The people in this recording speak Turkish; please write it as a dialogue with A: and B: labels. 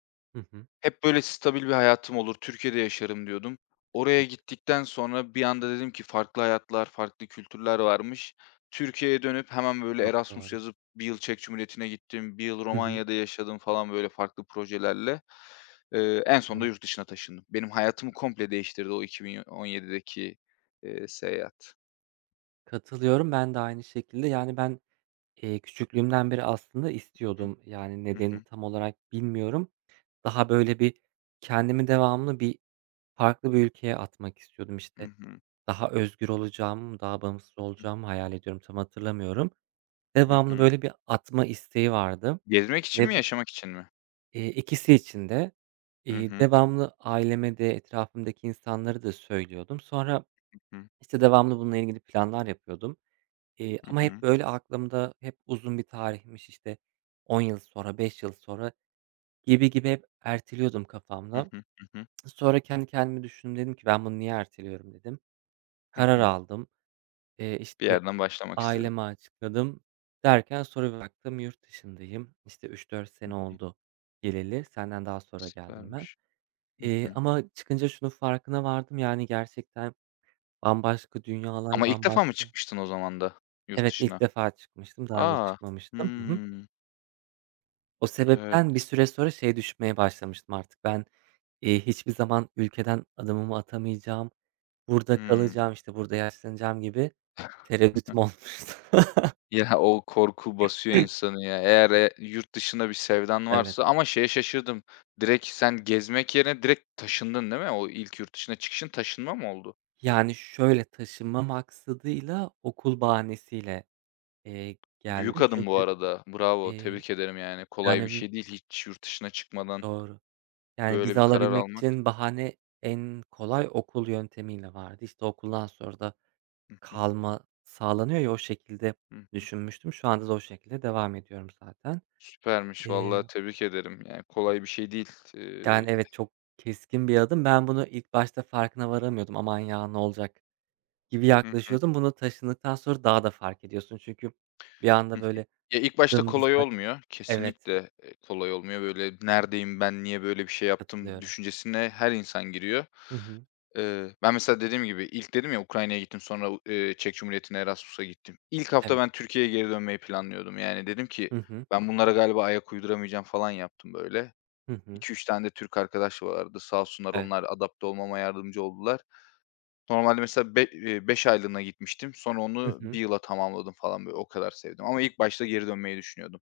A: Hı hı.
B: Hep böyle stabil bir hayatım olur, Türkiye'de yaşarım diyordum.
A: Hı.
B: Oraya gittikten sonra bir anda dedim ki farklı hayatlar, farklı kültürler varmış. Türkiye'ye dönüp hemen böyle
A: Çok
B: Erasmus
A: doğru.
B: yazıp 1 yıl Çek Cumhuriyeti'ne gittim, 1 yıl
A: Hı hı.
B: Romanya'da yaşadım falan böyle farklı projelerle. Eee, en sonunda
A: [unintelligible]
B: yurt dışına taşındım. Benim hayatımı komple değiştirdi o 2017'deki eee, seyahat.
A: Katılıyorum. Ben de aynı şekilde, yani, ben, eee, küçüklüğümden beri aslında
B: Hı hı.
A: istiyordum. Yani
B: Hı
A: nedenini
B: hı.
A: tam olarak bilmiyorum. Daha böyle bir kendimi devamlı bir farklı bir ülkeye atmak istiyordum.
B: Hı
A: İşte
B: hı.
A: daha özgür olacağım, daha bağımsız
B: Hı hı.
A: olacağımı hayal ediyodum. Tam hatırlamıyorum.
B: Hı
A: Devamlı
B: hı.
A: böyle bir atma isteği vardı
B: Gezmek için mi,
A: ve bu
B: yaşamak için mi?
A: Eee, ikisi için de.
B: Hı
A: Eee,
B: hı.
A: devamlı aileme de etrafımdaki insanlara da söylüyordum. Sonra
B: Hı hı.
A: işte devamlı bununla ilgili planlar yapıyordum, eee,
B: Hı
A: ama hep
B: hı.
A: böyle aklımda hep uzun bir tarihmiş işte 10 yıl sonra 5 yıl sonra gibi, gibi, hep erteliyordum
B: Hı
A: kafamda.
B: hı. Hı hı.
A: Sonra kendi kendimi düşündüm. Dedim ki ben bunu niye erteliyorum dedim.
B: Hı
A: Karar
B: hı.
A: aldım. Eee,
B: Bir
A: işte
B: yerden başlamak istedin.
A: aileme açıkladım. Derken sonra bir baktım yurt dışındayım. İşte 3-4
B: Hı
A: sene
B: hı.
A: oldu geleli. Senden daha sonra geldim ben.
B: Süpermiş. Hı
A: Eee,
B: hı.
A: ama çıkınca şunun farkına vardım. Yani gerçekten bambaşka dünyalar,
B: Ama ilk defa mı
A: bambaşka
B: çıkmıştın o zaman da, yurt
A: Evet ilk
B: dışına?
A: defa çıkmıştım. Daha önce
B: A!
A: çıkmamıştım. Hı hı.
B: Hımm.
A: O sebepten bir
B: Evet.
A: süre sonra şey düşünmeye başlamıştım artık. Ben, eee, hiçbir zaman ülkeden adımımı atamayacağım. Burada
B: Hımm.
A: kalacağım. İşte burada yaşlanacağım gibi tereddüdüm olmuştu.
B: Ya, o korku basıyor insanı ya. Eğer, eee, yurt dışına bir sevdan
A: Evet.
B: varsa ama şeye şaşırdım, direkt sen gezmek yerine direkt taşındın değil mi? O ilk yurt dışına çıkışın taşınma mı oldu?
A: Yani şöyle taşınma maksadıyla okul bahanesiyle, eee,
B: Büyük
A: geldim.
B: adım bu
A: Çünkü,
B: arada. Bravo,
A: eee,
B: tebrik ederim yani. Kolay bir
A: yani
B: şey değil hiç yurt dışına çıkmadan
A: Doğru. Yani
B: böyle
A: vize
B: bir karar
A: alabilmek
B: almak.
A: için bahane en kolay okul yöntemiyle vardı. İşte okuldan sonra da
B: Hı hı.
A: kalma sağlanıyor ya o şekilde
B: Hı hı.
A: düşünmüştüm. Şu anda da o şekilde devam ediyorum zaten.
B: Süpermiş valla,
A: Eee
B: tebrik ederim yani kolay bir şey değil. Iıı
A: Yani evet çok keskin bir adım. Ben bunu ilk başta farkına varamıyordum. Aman ya ne olacak gibi
B: Hı hı.
A: yaklaşıyordum. Bunu taşındıktan sonra daha da fark ediyorsun çünkü bir
B: Hı
A: anda
B: hı.
A: böyle,
B: Eee ilk başta kolay
A: dımdızlak.
B: olmuyor,
A: Evet.
B: kesinlikle, eee, kolay olmuyor. Böyle neredeyim, ben niye böyle bir şey yaptım
A: Katılıyorum.
B: düşüncesine her insan giriyor.
A: Hı hı.
B: Iıı, ben mesela dediğim gibi ilk dedim ya Ukrayna'ya gittim, sonra u eee, Çek Cumhuriyeti'ne Erasmus'a gittim. İlk hafta
A: Evet.
B: ben Türkiye'ye geri dönmeyi planlıyordum yani dedim ki
A: Hı hı.
B: ben bunlara galiba ayak uyduramayacağım falan yaptım böyle.
A: Hı hı.
B: 2-3 tane de Türk arkadaş vardı. Sağ olsunlar
A: Evet.
B: onlar adapte olmama yardımcı oldular. Normalde mesela be eee, 5 aylığına gitmiştim. Sonra
A: Hı
B: onu
A: hı.
B: 1 yıla tamamladım falan böyle, o kadar sevdim ama ilk başta geri dönmeyi düşünüyordum.